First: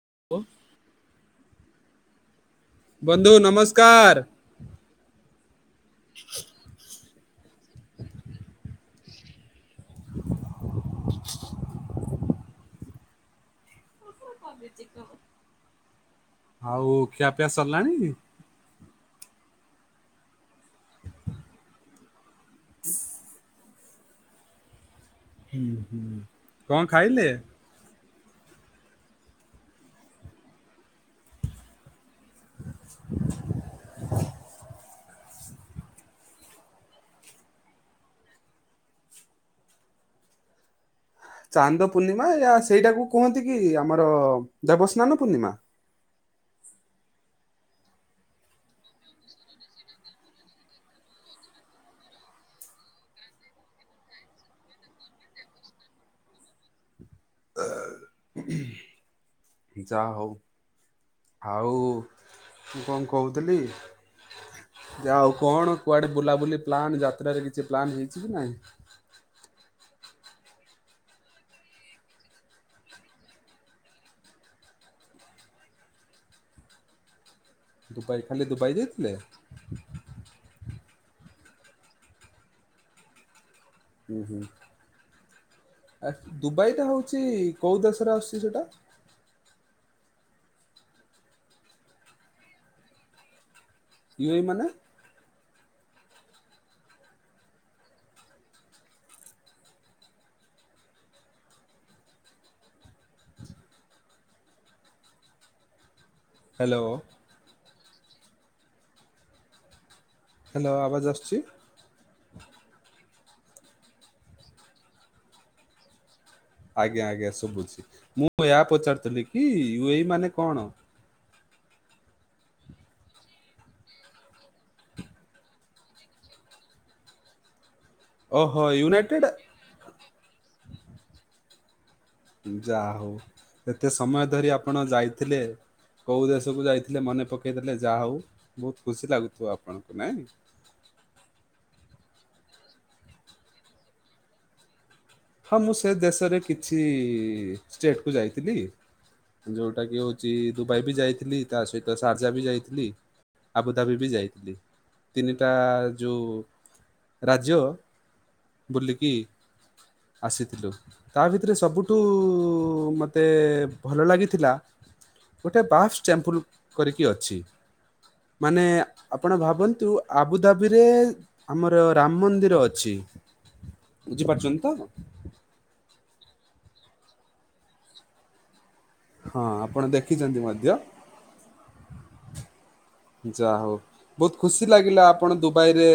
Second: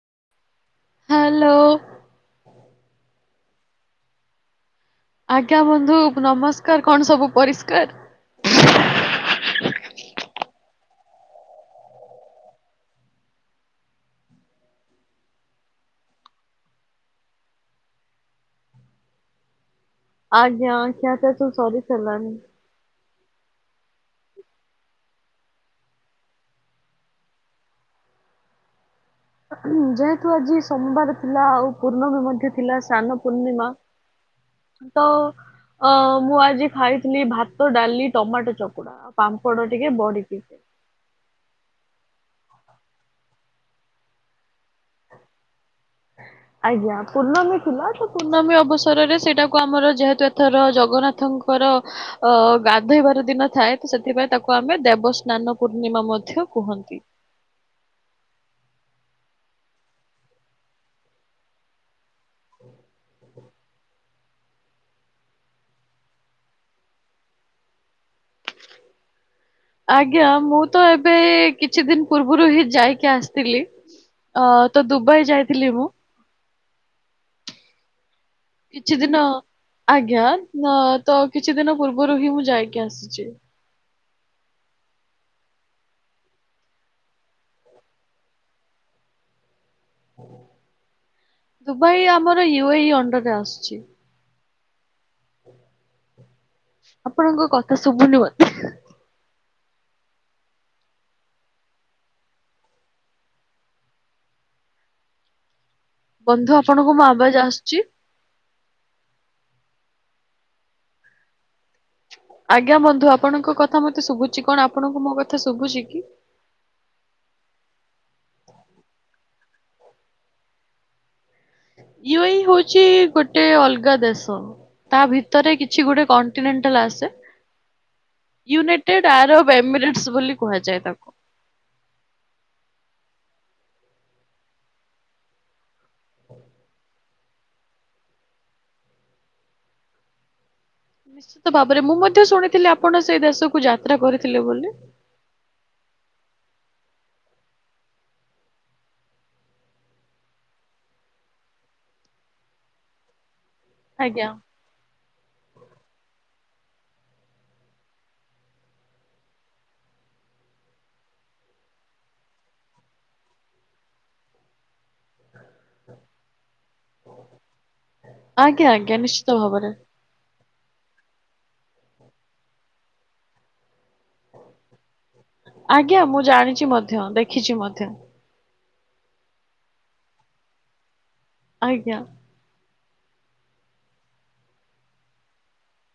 [inaudible] Hello. ବନ୍ଧୁ ନମସ୍କାର। ଆଜ୍ଞା ବନ୍ଧୁ ନମସ୍କାର କଣ ସବୁ ପରିଷ୍କାର। [inaudible] [inaudible] [inaudible] ଆଉ ଖିଆପିଆ ସରିଲାଣି? ଆଜ୍ଞା କଛ ତୁ ସରି ଚାନି [inaudible] କଣ ଖାଇଲେ? ଯେହେତୁ ଆଜି ସୋମବାର ଥିଲା ଆଉ ପୂର୍ଣ୍ଣମୀ ମଧ୍ୟ ଥିଲା ସାନ ପୂର୍ଣ୍ଣିମା [inaudible] ତ ଅ ମୁଁ ଆଜି ଖାଇଥିଲି ଭାତ ଡାଲି ଟମାଟୋ ଚକୁଡା ପାମ୍ପଡ ଟିକେ ବଢି ଟିକେ ଚାନ୍ଦ ପୂର୍ଣ୍ଣିମା ୟା ସେଇଟାକୁ କୁହନ୍ତି କି ଆମର ଦେବସ୍ନାନ ପୂର୍ଣ୍ଣିମା? ହଁ। ଆଜ୍ଞା ପୂର୍ଣ୍ଣମୀ ଥିଲା ତ ପୂର୍ଣ୍ଣମୀ ଅବସରରେ ସେଇଟାକୁ ଆମର ଯେହେତୁ ଏଥର ଜଗନ୍ନାଥଙ୍କର ଗାଧୋଇବାର ଦିନ ଥାଏ ତ ସେଥିପାଇଁ ତାକୁ ଆମେ ଦେବସ୍ନାନ ପୂର୍ଣ୍ଣିମା ମଧ୍ୟ କୁହନ୍ତି। [unintelligible] ଯା ହଉ ଆଉ କଣ କହୁଥିଲି ଆଉ କଣ କୁଆଡ଼େ ବୁଲାବୁଲି ପ୍ଲାନ୍ ଯାତ୍ରାରେ କିଛି ପ୍ଲାନ୍ ହେଇଛି କି ନାହିଁ? ଆଜ୍ଞା ମୁଁ ତ ଏବେ କିଛି ଦିନ ପୂର୍ବରୁ ହିଁ ଯାଇକି ଆସିଥିଲି। ଅ ତ ଦୁବାଇ ଯାଇଥିଲି ମୁଁ ଦୁବାଇ ଖାଲି ଦୁବାଇ କିଛି ଯାଇଥିଲେ ଦିନ ଆଜ୍ଞା ତ ତ କିଛି ଦିନ ପୂର୍ବରୁ ହିଁ ମୁଁ ଯାଇକି ଆସିଛି। ହୁଁ ହୁଁ। ଆ ଦୁବାଇଟା ହଉଛି କୋଉ ଦେଶରେ ଆସୁଛି ସେଟା? ଦୁବାଇ ଆମର ୟୁ ଏ ଇ ଅଣ୍ଡରରେ ଆସୁଛି। ୟୁ ଏ ଇ ମାନେ? ଆପଣଙ୍କ କଥା ଶୁଭୁନି ମତେ। ବନ୍ଧୁ ହ୍ୟାଲୋ ଆପଣଙ୍କୁ ମୋ ଆବାଜ ଆସୁଚି? ହ୍ୟାଲୋ ଆବାଜ ଆସୁଚି। ଆଜ୍ଞା ବନ୍ଧୁ ଆପଣଙ୍କ କଥା ମତେ ଶୁଭୁଛି। କଣ ଆପଣଙ୍କୁ ମୋ କଥା ଶୁଭୁଛି କି? ଆଜ୍ଞା ଆଜ୍ଞା ଶୁଭୁଛି। ମୁଁ ଏହା ପଚାରୁିଥିଲି କି ୟୁ ଏ ଇ ମାନେ କଣ? ୟୁ ଏ ଇ ହଉଛି ଗୋଟେ ଅଲଗା ଦେଶ। ତା ଭିତରେ କିଛି ଗୋଟେ କଣ୍ଟିନେଣ୍ଟାଲ ଆସେ ୟୁନାଇଟେଡ ଆରବ ଏମିରେଟସ ବୋଲି କୁହାଯାଏ ତାକୁ। ଯାହଉ, ଏତେ ସମୟ ଧରି ଆପଣ ଯାଇଥିଲେ କୋଉ ଦେଶକୁ ଯାଇଥିଲେ ମନେ ପକେଇଦେଲେ, ଯାହଉ ବହୁତ ଖୁସି ଲାଗୁଥିବ ଆପଣଙ୍କୁ ନାଇଁ? ନିଶ୍ଚିତ ଭାବରେ, ମୁଁ ମଧ୍ୟ ଶୁଣିଥିଲି ଆପଣ ସେଇ ଦେଶକୁ ଯାତ୍ରା କରିଥିଲେ ବୋଲି। ହଁ ମୁଁ ସେ ଦେଶରେ କିଛି ଷ୍ଟେଟକୁ ଯାଇଥିଲି ଯୋଉଟା କି ହଉଛି ଦୁବାଇ ବି ଯାଇଥିଲି, ତା ସହିତ ସାରଜା ବି ଯାଇଥିଲି ଆବୁଧାବି ବି ଆଜ୍ଞା। ଯାଇଥିଲି। ତିନିଟା ଯୋଉ ରାଜ୍ୟ ବୁଲିକି ଆସିଥିଲୁ। ତା ଭିତରେ ସବୁଠୁ ମୋତେ ଭଲ ଲାଗିଥିଲା ଗୋଟେ ବାଫ୍ ଚ୍ୟାମ୍ପୁଲ କରିକି ଅଛି। ମାନେ ଆଜ୍ଞା ଆଜ୍ଞା ନିଶ୍ଚିତ ଆପଣ ଭାବରେ। ଭାବନ୍ତୁ ଆବୁ ଅବୁଦାବିରେ ଆମର ରାମ ମନ୍ଦିର ଅଛି। ବୁଝିପାରୁଛନ୍ତି ତ? ଆଜ୍ଞା। ମୁଁ ଜାଣିଛି ମଧ୍ୟ ଦେଖିଛି ମଧ୍ୟ। ହଁ। ଆପଣ ଦେଖିଛନ୍ତି ମଧ୍ୟ। ଆଜ୍ଞା। ଯାହଉ, ବହୁତ ଖୁସି ଲାଗିଲା ଆପଣ ଦୁବାଇରେ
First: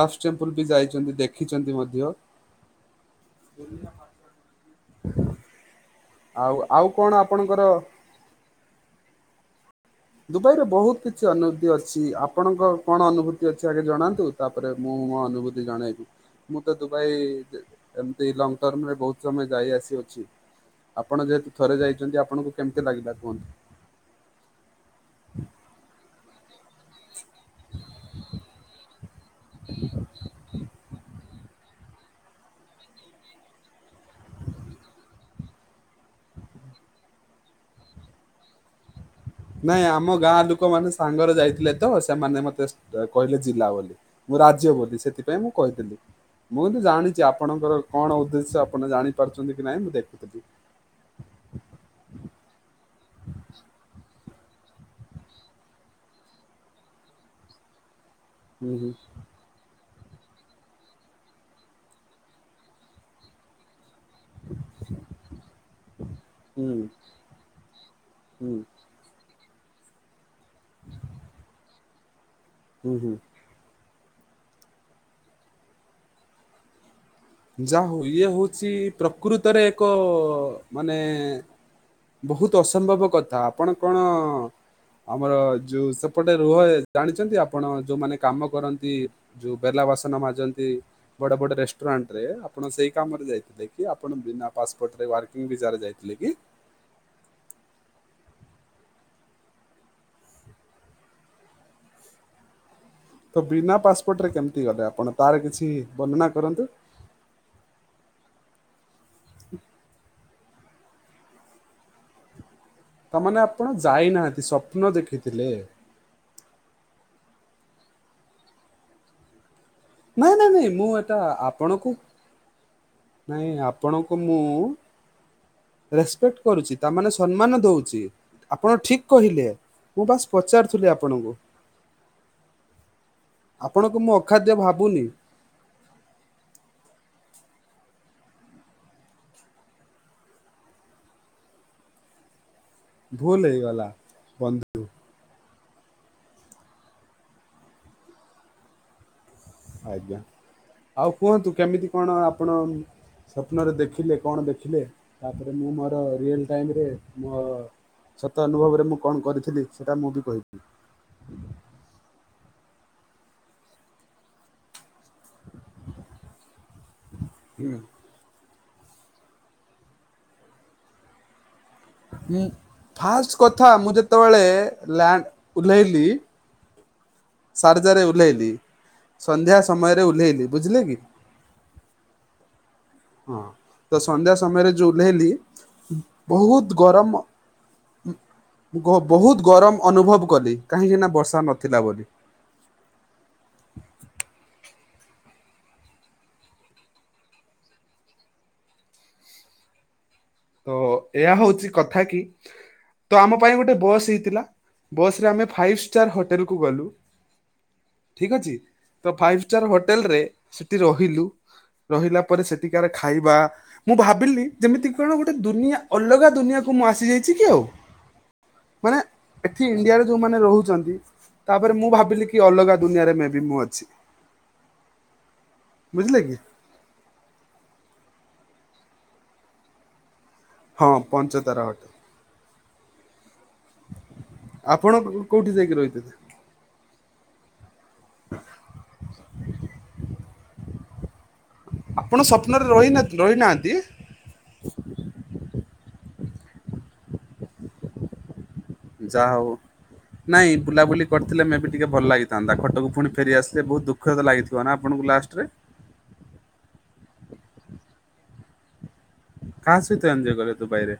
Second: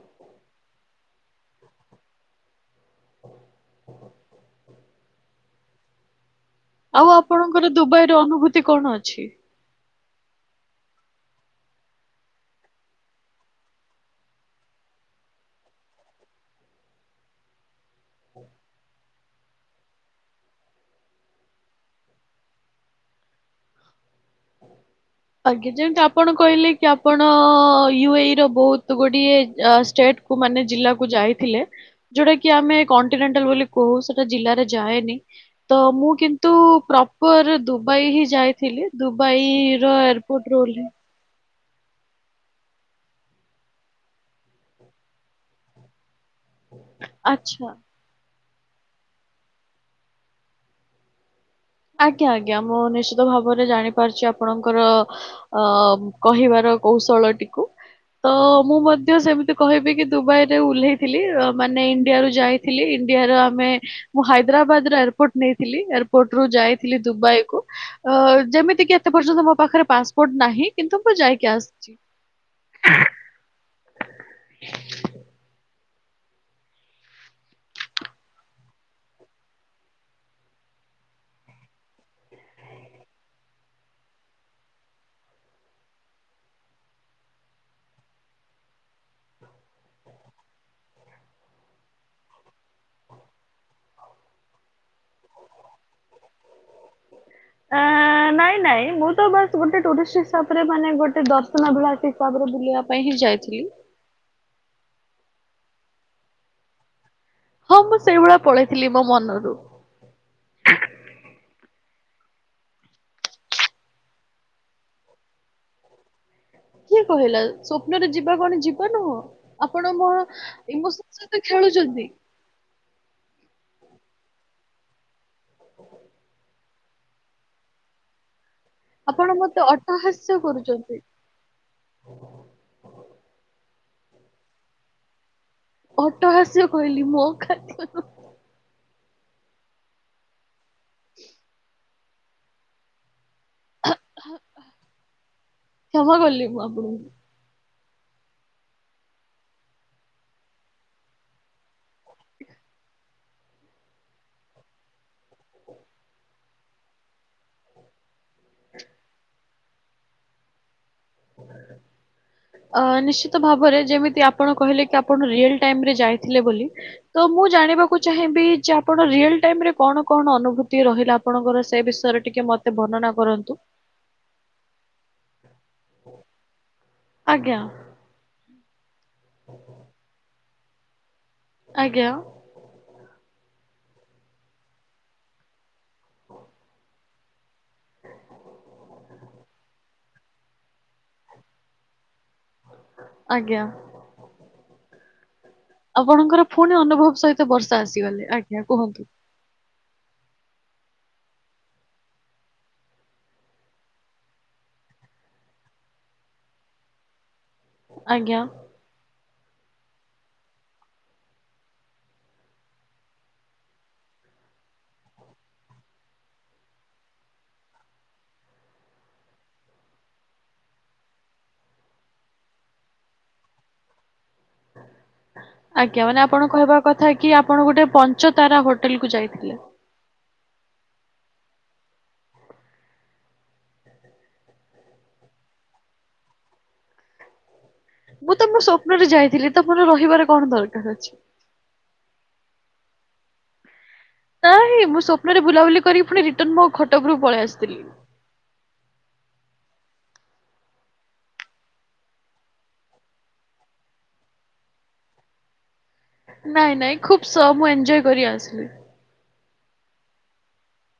ବାଫ୍ ଟେମ୍ପଲ ବି ଯାଇଛନ୍ତି ଦେଖିଛନ୍ତି ମଧ୍ୟ ହ। [inaudible] ଆଉ ଆପଣଙ୍କର ଦୁବାଇର ଅନୁଭୂତି କଣ ଅଛି? ଦୁବାଇରେ ବହୁତ କିଛି ଅନୁଭୂତି ଅଛି। ଆପଣଙ୍କର କଣ ଅନୁଭୂତି ଅଛି ଆଗେ ଜଣାନ୍ତୁ? ତାପରେ ମୁଁ ମୁଁ ମୋ ଅନୁଭୂତି ଜଣେଇବି। ମୁଁ ତ ଦୁବାଇ ଏମତି ଲଙ୍ଗ ଟର୍ମରେ ବହୁତ୍ ସମୟ ଯାଇ ଆସିଅଛି। ଆପଣ ଯେହେତୁ ଥରେ ଯାଇଛନ୍ତି ଆପଣଙ୍କୁ କେମତି ଲାଗିଲା କୁହନ୍ତୁ? ଆଜ୍ଞା। ଯେମତି ଆପଣ କହିଲେ କି ଆପଣ ୟୁ ଏ ଇ ର ବହୁତ ଗୁଡିଏ ଷ୍ଟେଟ କୁ ମାନେ ଜିଲ୍ଲାକୁ ଯାଇଥିଲେ। ଯୋଉଟା କି ଆମେ କଣ୍ଟିନେଣ୍ଟାଲ ବୋଲି କହୁ, ସେଟା ଜିଲ୍ଲାରେ ଯାଏନି। ତ ମୁଁ କିନ୍ତୁ ପ୍ରପର ଦୁବାଇ ହିଁ ଯାଇଥିଲି। ଦୁବାଇ ନାଇଁ ଆମ ଗାଁ ଲୋକମାନେ ସାଙ୍ଗରେ ଯାଇଥି ଥିଲେ ତ, ସେମାନେ ମତେ କହିଲେ ଜିଲ୍ଲା ବୋଲି, ମୁଁ ରାଜ୍ୟ ବୋଲି, ସେଥିପାଇଁ ମୁଁ କହିଦେଲି। ମୁଁ କିନ୍ତୁ ଜାଣିଚି ଆଚ୍ଛା। ଆପଣଙ୍କର କଣ ଉଦ୍ଦେଶ୍ୟ ଶ୍ୟ ଆପଣ ଜାଣି ପାରୁଚନ୍ତି କି ନାଇଁ ମୁଁ ଦେଖୁଥିଲି। ଆଜ୍ଞା ଆଜ୍ଞା। ମୁଁ ନିଶ୍ଚିତ ଭାବରେ ଜାଣିପାରୁଛି ଆପ ଆପଣଙ୍କର ଅ କହିବାର କୌଶଳଟିକୁ ତ ହୁଁ ମୁଁ ହୁଁ ମଧ୍ୟ ସେମିତି କହିବି କି ଦୁବାଇରେ ଓହ୍ଲେଇଥିଲି, ଅ ମାନେ ଇଣ୍ଡିଆରୁ ଯାଇଥିଲି ଇଣ୍ଡିଆର ଆମେ, ମୁଁ ହାଇଦ୍ରାବାଦ ଏୟାରପୋର୍ଟ ନେଇଥିଲି ଏୟାରପୋର୍ଟ ହୁଁ ଯାଇଥିଲି ଦୁବାଇକୁ, ଅ ହୁଁ ଯେମିତି କି ଏତେ ପର୍ଯ୍ୟନ୍ତ ମୋ ମୋ ପାଖରେ ପାସପୋର୍ଟ ନାହିଁ, କିନ୍ତୁ ମୁଁ ଯାଇକି ଆସଛି। ହୁଁ ହୁଁ। ଯା ହୋଉ ଇଏ ହଉଚି ପ୍ରକୃତରେ ଏକ ମାନେ ବୋହୁତ ଅସମ୍ଭବ କଥା ଆପଣ କଣ ଆମର ଯୋଉ ସେପଟେ ରୁହ ଏ ଜାଣିଚନ୍ତି ଆପଣ ଯୋଉମାନେ କାମ କରନ୍ତି ଯୋଉ ବେଲା ବାସନ ମାଜନ୍ତି ବଡ଼ ବଡ଼ ରେଷ୍ଟୁରାଁ ରେ ଆପଣ ସେଇ କାମରେ ଯାଇଥିଲେ କି ଆପଣ ବିନା ପାସପୋର୍ଟରେ ୱର୍କିଙ୍ଗ୍ ଭିଜାରେ ଯାଇଥିଲେ କି? ଆଁ ଆଁ ନାଇଁ ନାଇଁ ମୁଁ ତ ବାସ୍ ଗୋଟେ ଟୁରିଷ୍ଟ୍ ହିସାବରେ ମାନେ ଗୋଟେ ଦର୍ଶନଭଳାସୀ ହିସାବରେ ବୁଲିବା ପାଇଁ ହିଁ ତ ଯାଇଥିଲି ବିନା ପାସପୋର୍ଟରେ କେମିତି ଗଲେ ଆପଣ ତାର କିଛି ବର୍ଣ୍ଣନା କରନ୍ତୁ। ହଁ ମୁଁ ସେଇ ଭଳିଆ ପଳେଇଥିଲି ମୋ ମନରୁ। ତା ମାନେ ଆପଣ ଯାଇନାହାନ୍ତି ସ୍ୱପ୍ନ ଦେଖିଥିଲେ। କିଏ କହିଲା ସ୍ଵପ୍ନରେ ଯିବା କଣ ଯିବା ନୁହଁ? ଆପଣ ମୋ ନାଇଁ ନାଇଁ ନାଇଁ ମୁଁ ଇମୋସନ୍ ଏଟା ସହିତ ଆପଣଙ୍କୁ ଖେଳୁଛନ୍ତି। ନାଇଁ ଆପଣଙ୍କୁ ମୁଁ ରେସପେକ୍ଟ୍ କରୁଚି। ତା ମାନେ ସନ୍ମାନ ଦଉଚି। ଆପଣ ଠିକୁ ଆପଣ କହିଲେ ମତେ ମୁଁ ବାସ୍ ଅଟ୍ଟହାସ୍ୟ ପଚାରୁଥୁଲି କରୁଛନ୍ତି। ଆପଣଙ୍କୁ। ଆପଣଙ୍କୁ ମୁଁ ଅଖାଦ୍ୟ ଭାବୁନି। ଅଟ୍ଟହାସ୍ୟ କହିଲି ମୁଁ ଅଖାଦ୍ୟ ନୁ ଭୁଲ୍ ହେଇଗଲା ବନ୍ଧୁ। କ୍ଷମା କଲି ମୁଁ ଆପଣଙ୍କୁ। ଆଜ୍ଞା। ଆଉ କୁହନ୍ତୁ କେମିତି କଣ ଆପଣ ସ୍ୱପ୍ନରେ ଦେଖିଲେ କଣ ଦେଖିଲେ? ତାପରେ ମୁଁ ମର ରିଏଲ୍ ଟାଇମ୍ ରେ ମୋ ସତ ଅନୁଭବରେ ମୁଁ କଣ କରିଥିଲି ସେଟା ମୁଁ ବି କହିବି। ଅ ନିଶ୍ଚିତ ଭାବରେ ଯେମିତି ଆପଣ କହିଲେ କି ଆପଣ ରିଏଲ୍ ଟାଇମ୍ ରେ ଯାଇଥିଲେ ବୋଲି। ତ ମୁଁ ଜାଣିବାକୁ ଚାହିଁବି ଯେ ଆପଣ ରିଅଲ ଟାଇମ୍ ରେ କଣ କଣ ଅନୁଭୂତି ରହିଲା ଆପଣଙ୍କର ସେ ବିଷୟରେ ଟିକେ ଉଁ ମତେ ବର୍ଣ୍ଣନା ଫାଷ୍ଟ କରନ୍ତୁ। କଥା ମୁଁ ଯେତୋଳେ ଲ୍ୟାଣ୍ଡ୍ ଓଲ୍ହେଇଲି ଆଜ୍ଞା ସାର୍ଜାରେ ଓଲ୍ହେଇଲି। ସନ୍ଧ୍ୟା ସମୟରେ ଓଲ୍ହେଇଲି ବୁଝିଲେ କି? ଆଜ୍ଞା। ହଁ ତ ସନ୍ଧ୍ୟା ସମୟରେ ଯୋଉ ଓଲ୍ହେଇଲି ବୋହୁତ ଗରମ ଉଁ ମୁଁ ଗ ବହୁତ ଗରମ ଅନୁଭବ କଲି କାହିଁକି ନାଁ ବର୍ଷା ନଥିଲା ବୋଲି। ଆଜ୍ଞା। ଆପଣଙ୍କର ଫୁଣି ଅନୁଭବ ସହିତ ବର୍ଷା ଆସିଗଲେ ଆଜ୍ଞା କୁହନ୍ତୁ। ତ ଏହା ହଉଚି କଥା କି ତ ଆମ ପାଇଁ ଗୋଟେ ବସ୍ ହେଇଥିଲା ବସ୍ ରେ ଆମେ ଫାଇପ୍ ଷ୍ଟାର୍ ହଟେଲ୍ କୁ ଗଲୁ। ଠିକ୍ ଆଜ୍ଞା। ଅଛି ତ ଫାଇବ୍ ଷ୍ଟାର୍ ହୋଟେଲ୍ ରେ ସେଠି ରହିଲୁ। ରହିଲା ପରେ ସେଠିକାର ଖାଇବା ମୁଁ ଭାବିଲି ଯେମିତି କାରଣ ଗୋଟେ ଦୁନିଆ ଅଲଗା ଦୁନିଆକୁ ମୁଁ ଆସିଯାଇଛି କି ଆଉ। ମାନେ ଏଠି ଇଣ୍ଡିଆରେ ଯୋଉମାନେ ରୋହୁଚନ୍ତି ତାପରେ ମୁଁ ଭାବିଲି କି ଅଲଗା ଦୁନିଆରେ ମେ ବି ମୁଁ ଅଛି। ଆଜ୍ଞା ବୁଝିଲେ ମାନେ କି ଆପଣ କହିବା କଥା କି ଆପଣ ଗୋଟେ ପଞ୍ଚତାରା ହୋଟେଲ୍ କୁ ଯାଇଥିଲେ। ହଁ ପଞ୍ଚତାରା ହଟେ ଆପଣ କୋଉଠି ଯାଇକି ରହିଥିଲେ? ମୁଁ ତ ମୋ ସ୍ୱପ୍ନରେ ଯାଇଥିଲି ତ ମୋର ରହିବାର କଣ ଦରକାର ଅଛି? ଆପଣ ସପ୍ନରେ ରହିନାତି ରହିନାହାନ୍ତି? ଟନ୍ ମୋ ଖଟ ଓପରୁ ପଳେଆସଥିଲି। ଯା ହଉ। ନାଇଁ ବୁଲାବୁଲି କରିଥିଲେ ମେ ବି ଟିକେ ଭଲ ଲାଗିଥାନ୍ତା ଖଟକୁ ପୁଣି ଫେରିଆସିଲେ ବହୁତ ଦୁଃଖ ତ ଲାଗିଥିବ ନା ଆପଣଙ୍କୁ? ଲାଷ୍ଟରେ? ନାଇଁ ନାଇଁ ଖୁବ ସହ ମୁଁ ଏଞଜୟ କରି ଆସିଲି। କାହା ସହିତ ଏନଜୟ କଲେ ଦୁବାଇରେ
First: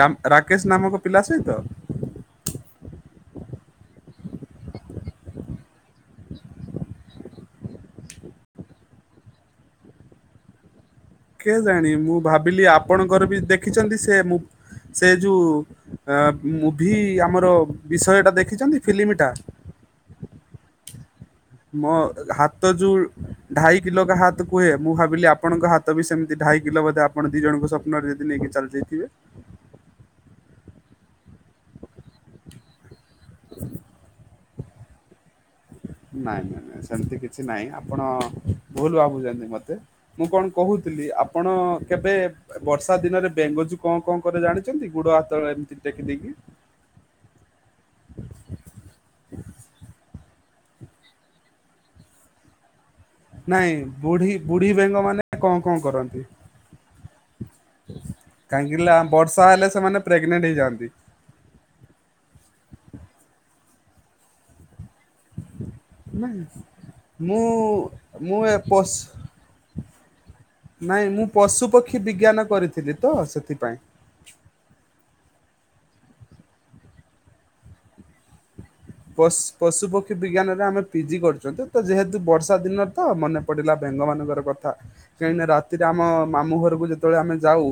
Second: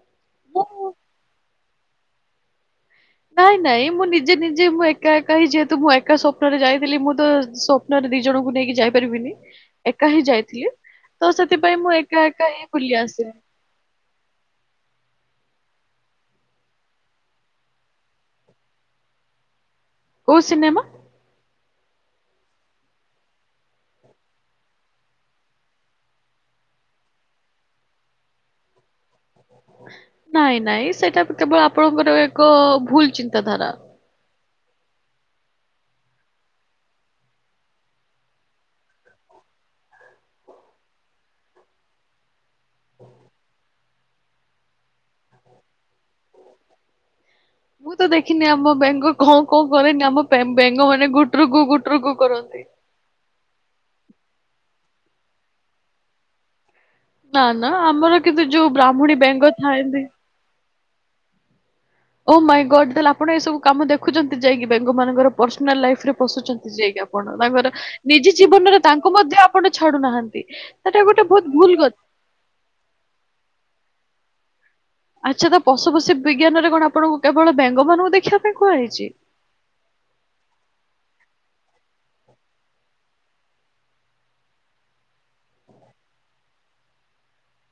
ରାମ୍ ମୁଁ ରାକେଶ ନାମକ ପିଲା ସହିତ? [unintelligible] ନାଇଁ ନାଇଁ ମୁଁ ନିଜେ ନିଜେ ମୁଁ ଏକା ଏକା ହିଁ ଯେହେତୁ ମୁଁ ଏକା ସ୍ୱପ୍ନରେ ଯାଇଥିଲି ମୁଁ ତ ସ୍ୱପ୍ନରେ ଦି ଜଣଙ୍କୁ ନେଇକି ଯାଇପାରିବିନି ଏକା ହିଁ ଯାଇଥିଲି। ତ କେଏ ସେଥିପାଇଁ ଜାଣି ମୁଁ ଏକା ଏକା ହିଁ ଭାବିଲି ବୁଲି ଆପଣଙ୍କର ଆସିଲି। ବି ଦେଖିଛନ୍ତି ସେ ମୁଁ ସେ ଯୁ ଆ ମୁଭି ଆମର ବିଷୟଟା ଦେଖିଛନ୍ତି ଫିଲ୍ମଟା? କୋଉ ସିନେମା? ମୋ ହାତ ଯୋଉ ଢାଇ କିଲ ଗା ହାତ କୁହେ ମୁଁ ଭାବିଲି ଆପଣଙ୍କ ହାତ ବି ସେମିତି ଢ଼ାଇ କିଲୋ ବୋଧେ ଆପଣ ଦି ଜଣଙ୍କୁ ସ୍ୱପ୍ନରେ ଯଦି ନେଇକି ଚାଲିଯାଇଥିବେ? ନାଇଁ ନାଇଁ ସେଇଟା କେବଳ ଆପଣଙ୍କର ଏକ ଭୁଲ ଚିନ୍ତାଧାରା। ନାଇଁ ନାଇଁ ନାଇଁ ସେମତି କିଛି ନାଇଁ ଆପଣ ଭୁଲ ଭାବୁଛନ୍ତି ମତେ ମୁଁ କଣ କହୁଛି ଥିଲି ଆପଣ କେବେ? ବର୍ଷା ଦିନରେ ବେଙ୍ଗଜୁ କଣ କଣ କରେ ଜାଣିଛନ୍ତି ଗୁଡ ହାତ ଏମିତି ଟେକି ଦେଇକି ମୁଁ ତ ଦେଖିନି ଆମ ବେଙ୍ଗଲ କଣ କଣ କରେନି ଆମ ବେଙ୍ଗ ମାନେ ଗୁଟରୁକୁ ଗୁଟରୁୁକୁ କରନ୍ତି। ନାଇଁ ବୁଢୀ ବୁଢୀ ବେଙ୍ଗ ମାନେ କଣ କଣ କରନ୍ତି। ନା ନା ଆମର କିନ୍ତୁ ଯୋଉ କାହିଁକ ନା ବ୍ରାହ୍ମଣୀ ବର୍ଷା ବେଙ୍ଗ ହେଲେ ସେମାନେ ଥାଆନ୍ତି ପ୍ରେଗନେଣ୍ଟ ହେଇଯାଆନ୍ତି। ଓ ମାଇଁ ଗଡ ତାହେଲେ ଆପଣ ଏ ସବୁ କାମ ଦେଖୁଛନ୍ତି ଯାଇକି? ବେଙ୍ଗ ମାନଙ୍କର ପର୍ସନାଲ ଲାଇଫରେ ନାଇଁ, ପସୁଛନ୍ତି ଯାଇକି ଆପଣ ମୁଁ ନା କହିଲ ନିଜ ମୁଁ ଏ ଜୀବନରେ ପୋଷ ତାଙ୍କୁ ମଧ୍ୟ ଆପଣ? ଚାହାଡୁ ନାହାଁନ୍ତି। ନାଇଁ ମୁଁ ପଶୁପକ୍ଷୀ ବିଜ୍ଞାନ କରିଥିଲି ତ ସେଥିପାଇଁ। ଆଚ୍ଛା ତ ପଶୁ ପଶୀ ବିଜ୍ଞାନରେ କଣ ଆପଣଙ୍କୁ କେବଳ ବେଙ୍ଗ ମାନଙ୍କୁ ଦେଖିବା ପାଇଁ ମିଳେ? ପଶ ପଶୁ ପକ୍ଷୀ ବିଜ୍ଞାନରେ ଆମେ ପିଜି କରୁଛନ୍ତି। ତ ଯେହେତୁ ବର୍ଷା ଦିନରେ ତ ମନେ ପଡିଲା ଭେଙ୍ଗ ମାନଙ୍କର କଥା କାହିଁକି ନା ରାତିରେ ଆମ ମାମୁ ଘର ଯେତେବେଳେ ଆମେ ଯାଉ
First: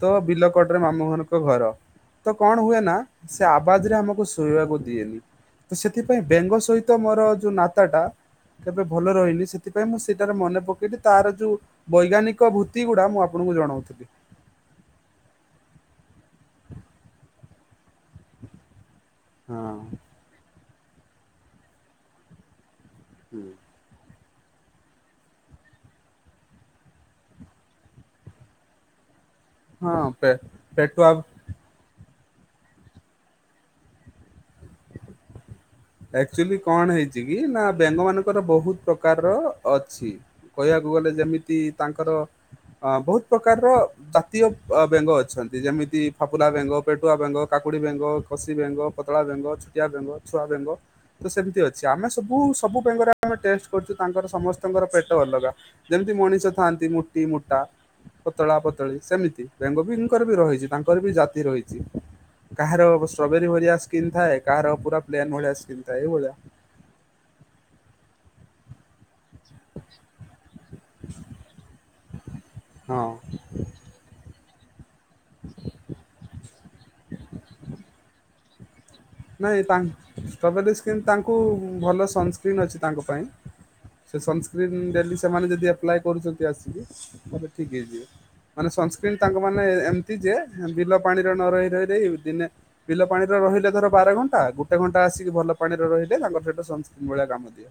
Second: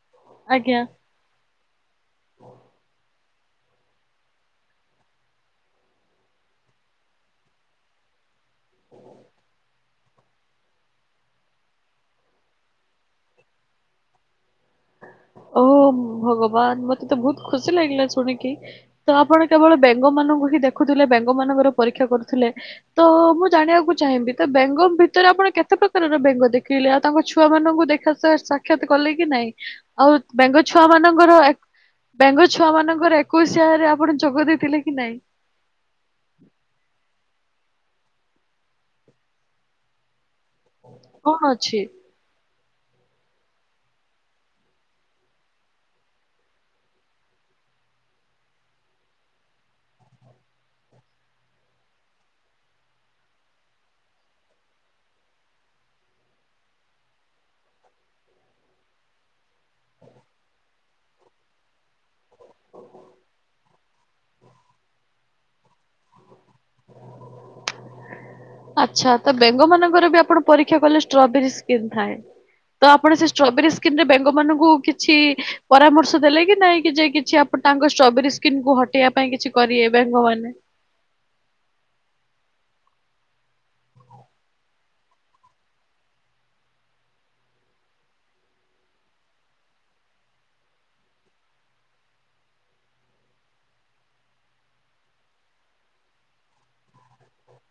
ତ ବିଲକଟରେ ଆଜ୍ଞା। ମାମୁ ଘର ଘର ତ କଣ ହୁଏ ନା? ସେ ଆବାଜ ରେ ଆମକୁ ଶୋଇବାକୁ ଦିଏନି। ତ ସେଥିପାଇଁ ବେଙ୍ଗ ସହିତ ମୋର ଯୋଉ ନାତା ଟା କେବେ ଭଲ ରହିନି ସେ ସେଥିପାଇଁ ମୁଁ ସେଇଟାରେ ମନେ ପକେଇଲିି ତାର ଯୋଉ ବୈଜ୍ଞାନିକ ଭୂତି ଗୁଡା ମୁଁ ଆପଣଙ୍କୁ ଜଣାଉଥିଲି। [unintelligible] ହ ଭଗବାନ ମତେ ତ ବହୁତ ଖୁସି ଲାଗିଲା ଶୁଣିକି। ତ ଆପଣ କେବଳ ହଁ ବେଙ୍ଗ ମାନଙ୍କୁ ହିଁ ଦେଖୁଥିଲେ ବେଙ୍ଗ ମାନଙ୍କର ପରୀକ୍ଷା କରୁଥିଲେ ତ ହୁଁ। ମୁଁ ଜାଣିବାକୁ ଚାହିଁବି ତ ବେଙ୍ଗ ଭିତରେ ଆପଣ କେତେ ପ୍ରକାରର ବେଙ୍ଗ ଦେଖେଇଲେ ଆଉ ତାଙ୍କ ଛୁଆମାନଙ୍କୁ ଦେଖା ସାକ୍ଷାତ କଲେ କି ନାହିଁ? ହଁ ଆଉ ପେ ବେଙ୍ଗ ଛୁଆ ପେଟୁଆ ମାନଙ୍କର ଏତେ ବେଙ୍ଗ ଛୁଆ ମାନଙ୍କର ଏକୋଇଶି ହରେ ଆପଣ ଯୋଗ ଦେଇଥିଲେ କି ନାଇଁ? ଆକ୍ଚୁଆଲି କଣ ହେଇଛି କି ନା ବେଙ୍ଗ ମାନଙ୍କର ବହୁତ ପ୍ରକାରର ଅଛି। କହିବାକୁ ଗଲେ କଣ ଯେମିତି ଅଛି? ତାଙ୍କର ଅ ବହୁତ ପ୍ରକାରର ଜାତୀୟ ବେଙ୍ଗ ଅଛନ୍ତି ଯେମିତି ଫାଫୁଲା ବେଙ୍ଗ ପେଟୁଆ ବେଙ୍ଗ କାକୁଡି ବେଙ୍ଗ କସି ବେଙ୍ଗ ପତଳା ବେଙ୍ଗ ଛୋଟିଆ ବେଙ୍ଗ ଛୁଆ ବେଙ୍ଗ ତ ସେମିତି ଅଛି ଆମେ ସବୁ ସବୁଙ୍କରେ ଆମେ ଟେଷ୍ଟ କରୁଛୁ ତାଙ୍କର ସମସ୍ତଙ୍କର ପେଟ ଅଲଗା। ଯେମିତି ମଣିଷ ଥାଆନ୍ତି ମୁଟି ମୁଟା। ପତଳା ପତଳି ସେମିତି ବେଙ୍ଗବ ଙ୍କର ବି ରହିଛି ତାଙ୍କର ବି ଜାତି ରହିଛି। କାହାର ଷ୍ଟ୍ରବେରୀ ଭଳିଆ ସ୍କିନ୍ ଥାଏ କାହାର ପୁରା ପ୍ ଭଳିଆ ସ୍କନ୍ ଥାଏଇଭଳିଆ। ଆଛା ତ ବେଙ୍ଗ ମାନଙ୍କର ବି ଆପଣ ପରୀକ୍ଷା କଲେ ଷ୍ଟ୍ରବେର ସ୍କ୍ରିନ୍ ଥାଏ। ତ ହଁ। ଆପଣ ସେ ଷ୍ଟ୍ରବେରୀ ସ୍କ୍ରିନ୍ ରେ ବେଙ୍ଗମାନଉଙ୍କୁ କୁ କିଛି ପରାମର୍ଶ ଦେଲେ କି ନାହିଁ କି ଯେ କିଛି ଆପ୍ ତାଙ୍କ ଷ୍ଟବେରି ସ୍କିନକୁ ନାଇଁ ତା ଷ୍ଟ୍ରବେରୀ ସ୍କ୍ରିନ୍ ତାଙ୍କୁ ଭଲ ସନ୍ସ୍ନ୍ ଅଛି ତାଙ୍କ ପାଇଁ ସେ ସନ୍ସ୍କ୍ରନ୍ ଡେ ସେମାନେ ଯଦି ଆପ୍ଲାଏ କରୁଛନ୍ତି ଆସିକିେ ଠିକ୍ ହେଇଯିବ। ମାନେ ସନସ୍କ୍ରିନ ତାଙ୍କ ମାନେ ଏମିତି ଯେ ବିଲ ପାଣିରେ ନ ରହି ରହି ଦେଇ ଦିନେ ବିଲ ପାଣିର ରହିଲା ଧର ବାର ଘଣ୍ଟା ଗୋଟେ ଘଣ୍ଟା ଆସିକି ଭଲ ପାଣିରେ ରହିଲେ ତାଙ୍କ ସେହିତ ସନ ସ୍କ୍ରିନ୍ ଭଳିଆ କାମ ଦିଏ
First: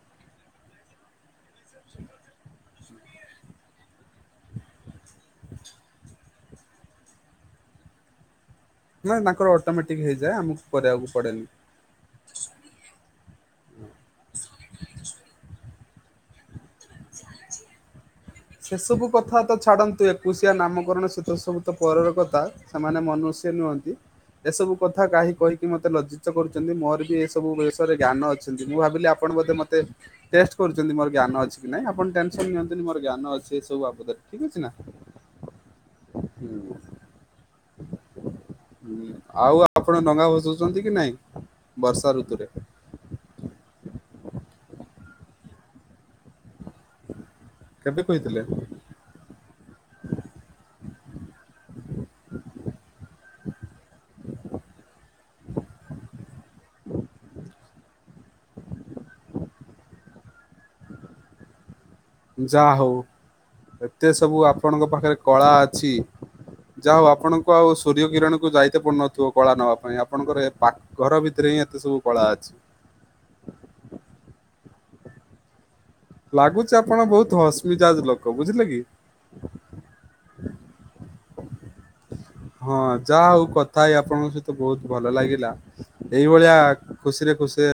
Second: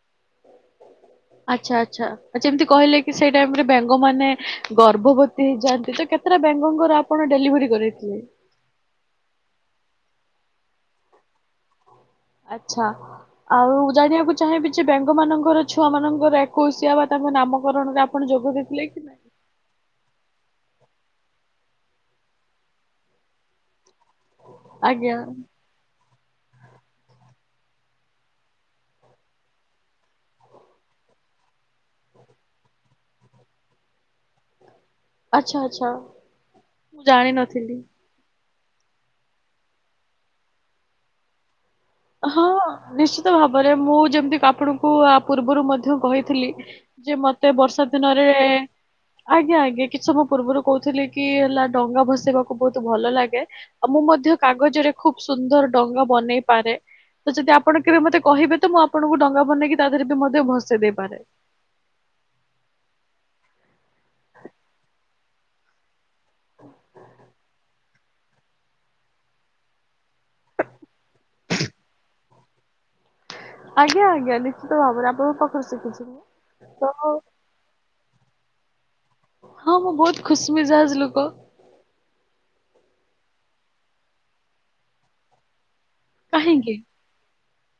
ଆଚ୍ଛା ଆଚ୍ଛା ଆ ଯେମିତି କହିଲେ କି? କି ସେଇ ଟାଇମ ରେ ବେଙ୍ଗ ମାନ ଗର୍ଭବତୀ ହେଇଯାଆନ୍ତି, ତ କେତେଟା ବେଙ୍ଗଙ୍କର ଆପଣ ଡେଲିଭରି କରଇଥିଲେ। ହୁଁ। ନାଇ ତାଙ୍କର ଅଟୋମେଟିକ ହେଇଯାଏ ଆମକୁ କରିବାକୁ ପଡେନି ଆଚ୍ଛା ଆଉ ଜାଣିବାକୁ ଚାହିଁବି ସେ ବେଙ୍ଗ ମାନଙ୍କର ଛୁଆ ମାନଙ୍କର ଏକୋଇସିିଆ ବା ତାଙ୍କ ନାମକରଣରେ ଆପଣ ଯୋଗ ସେ ଦେଇଥିଲେ କି ସବୁ ନାଇଁ? କଥା ତ ଛାଡନ୍ତୁ ଏ ଏକୋଇ ଶିଆ ନାମକରଣ ଶୀତ ସମତ ପରର କଥା ସେମାନେ ମନୁଷ୍ୟ ନୁହନ୍ତି। ଏସବୁ କଥା ଆଜ୍ଞା କାହିଁ କହିକି ମତେ ଲଜ୍ଜି କିସ କରୁଛନ୍ତି ମୋର ବି ଏସବୁ ବିଷୟରେ ଜ୍ଞାନ ଅଛନ୍ତି ମୁଁ ଭାବିଲି ଆପଣ ବୋଧେ ମତେ ଟେଷ୍ଟ କରୁଛନ୍ତି ମୋର ଜ୍ଞାନ ଅଛି କି ନାଇଁ ଆପଣ ଟେନସନ ନିଅନ୍ତୁନି ମୋର ଜ୍ଞାନ ଅଛି ଏ ସବୁ ବାବଦରେ ଠିକ ଅଛି ନା। ଆଚ୍ଛା ଆଚ୍ଛା ହୁଁ। ମୁଁ ଜାଣିିନଥିଲି। ହୁଁ ଆଉ ଆପଣ ଡଙ୍ଗା ଭସଉଛନ୍ତି କି ନାଇଁ? ବର୍ଷା ହଁ ଋତୁରେ ନିଶ୍ଚିତ ଭାବରେ ମୁଁ ଯେମିତି ଆପଣଙ୍କୁ ପୂର୍ବରୁ ମଧ୍ୟ କହିଥିଲି ଯେ ମତେ ବର୍ଷା କେବେ ଦିନରେ କହିଥିଲେ? ଆଜ୍ଞା ଆଜ୍ଞା କିଛି ସମୟ ପୂର୍ବରୁ କହୁଥିଲେ କି ହେଲା ଡଙ୍ଗା ଭସେଇବାକୁ ବହୁତ ଭଲ ଲାଗେ ଆଉ ମୁଁ ମୁଁ ମଧ୍ୟ କାଗଜରେ ଖୁବ୍ ସୁନ୍ଦର ଡଙ୍ଗା ବନେଇ ପାରେ ତ ଯଦି ଆପଣ କେବେ ମତେ କହିବେ ତ ମୁଁ ଆପଣଙ୍କୁ ଡଙ୍ଗା ବନେଇକି ତା ଦେହରେ ବି ମଧ୍ୟ ଭସେଇ ଦେଇପାରେ ଯାହା ହଉ ଏତେ ସବୁ ଆପଣଙ୍କ ପାଖରେ କଳା ଅଛି। ଯାହା ହଉ ଆପଣଙ୍କ ଆଉ ସୂର୍ଯ୍ୟକିରଣ କୁ ଯାଇତ ପଡୁନଥିବ କଳା ନବା ପାଇଁ ଆପଣଙ୍କର ଘର ଭିତରେ ଏତେ ସବୁ କଳା ଅଛି। ଆଜ୍ଞା ଆଜ୍ଞା ନିଶ୍ଚିତ ଭାବରେ ଆପଣଙ୍କ ପାଖରୁ ଶିଖିଛି। ମୁଁ ଲାଗୁଚି ତ ଆପଣ ବହୁତ ହସମିଜାଜ ଲୋକ ବୁଝିଲେ କି। ହଁ ମୁଁ ବହୁତ ଖୁସମିଜାଜ ଲୋକ ହଁ ଯାହା ହଉ କଥା ଆପଣଙ୍କ ସହିତ ବହୁତ ଭଲ ଲାଗିଲା ଏଇଭଳିଆ କାହିଁକି ଖୁସିରେ ଖୁସିରେ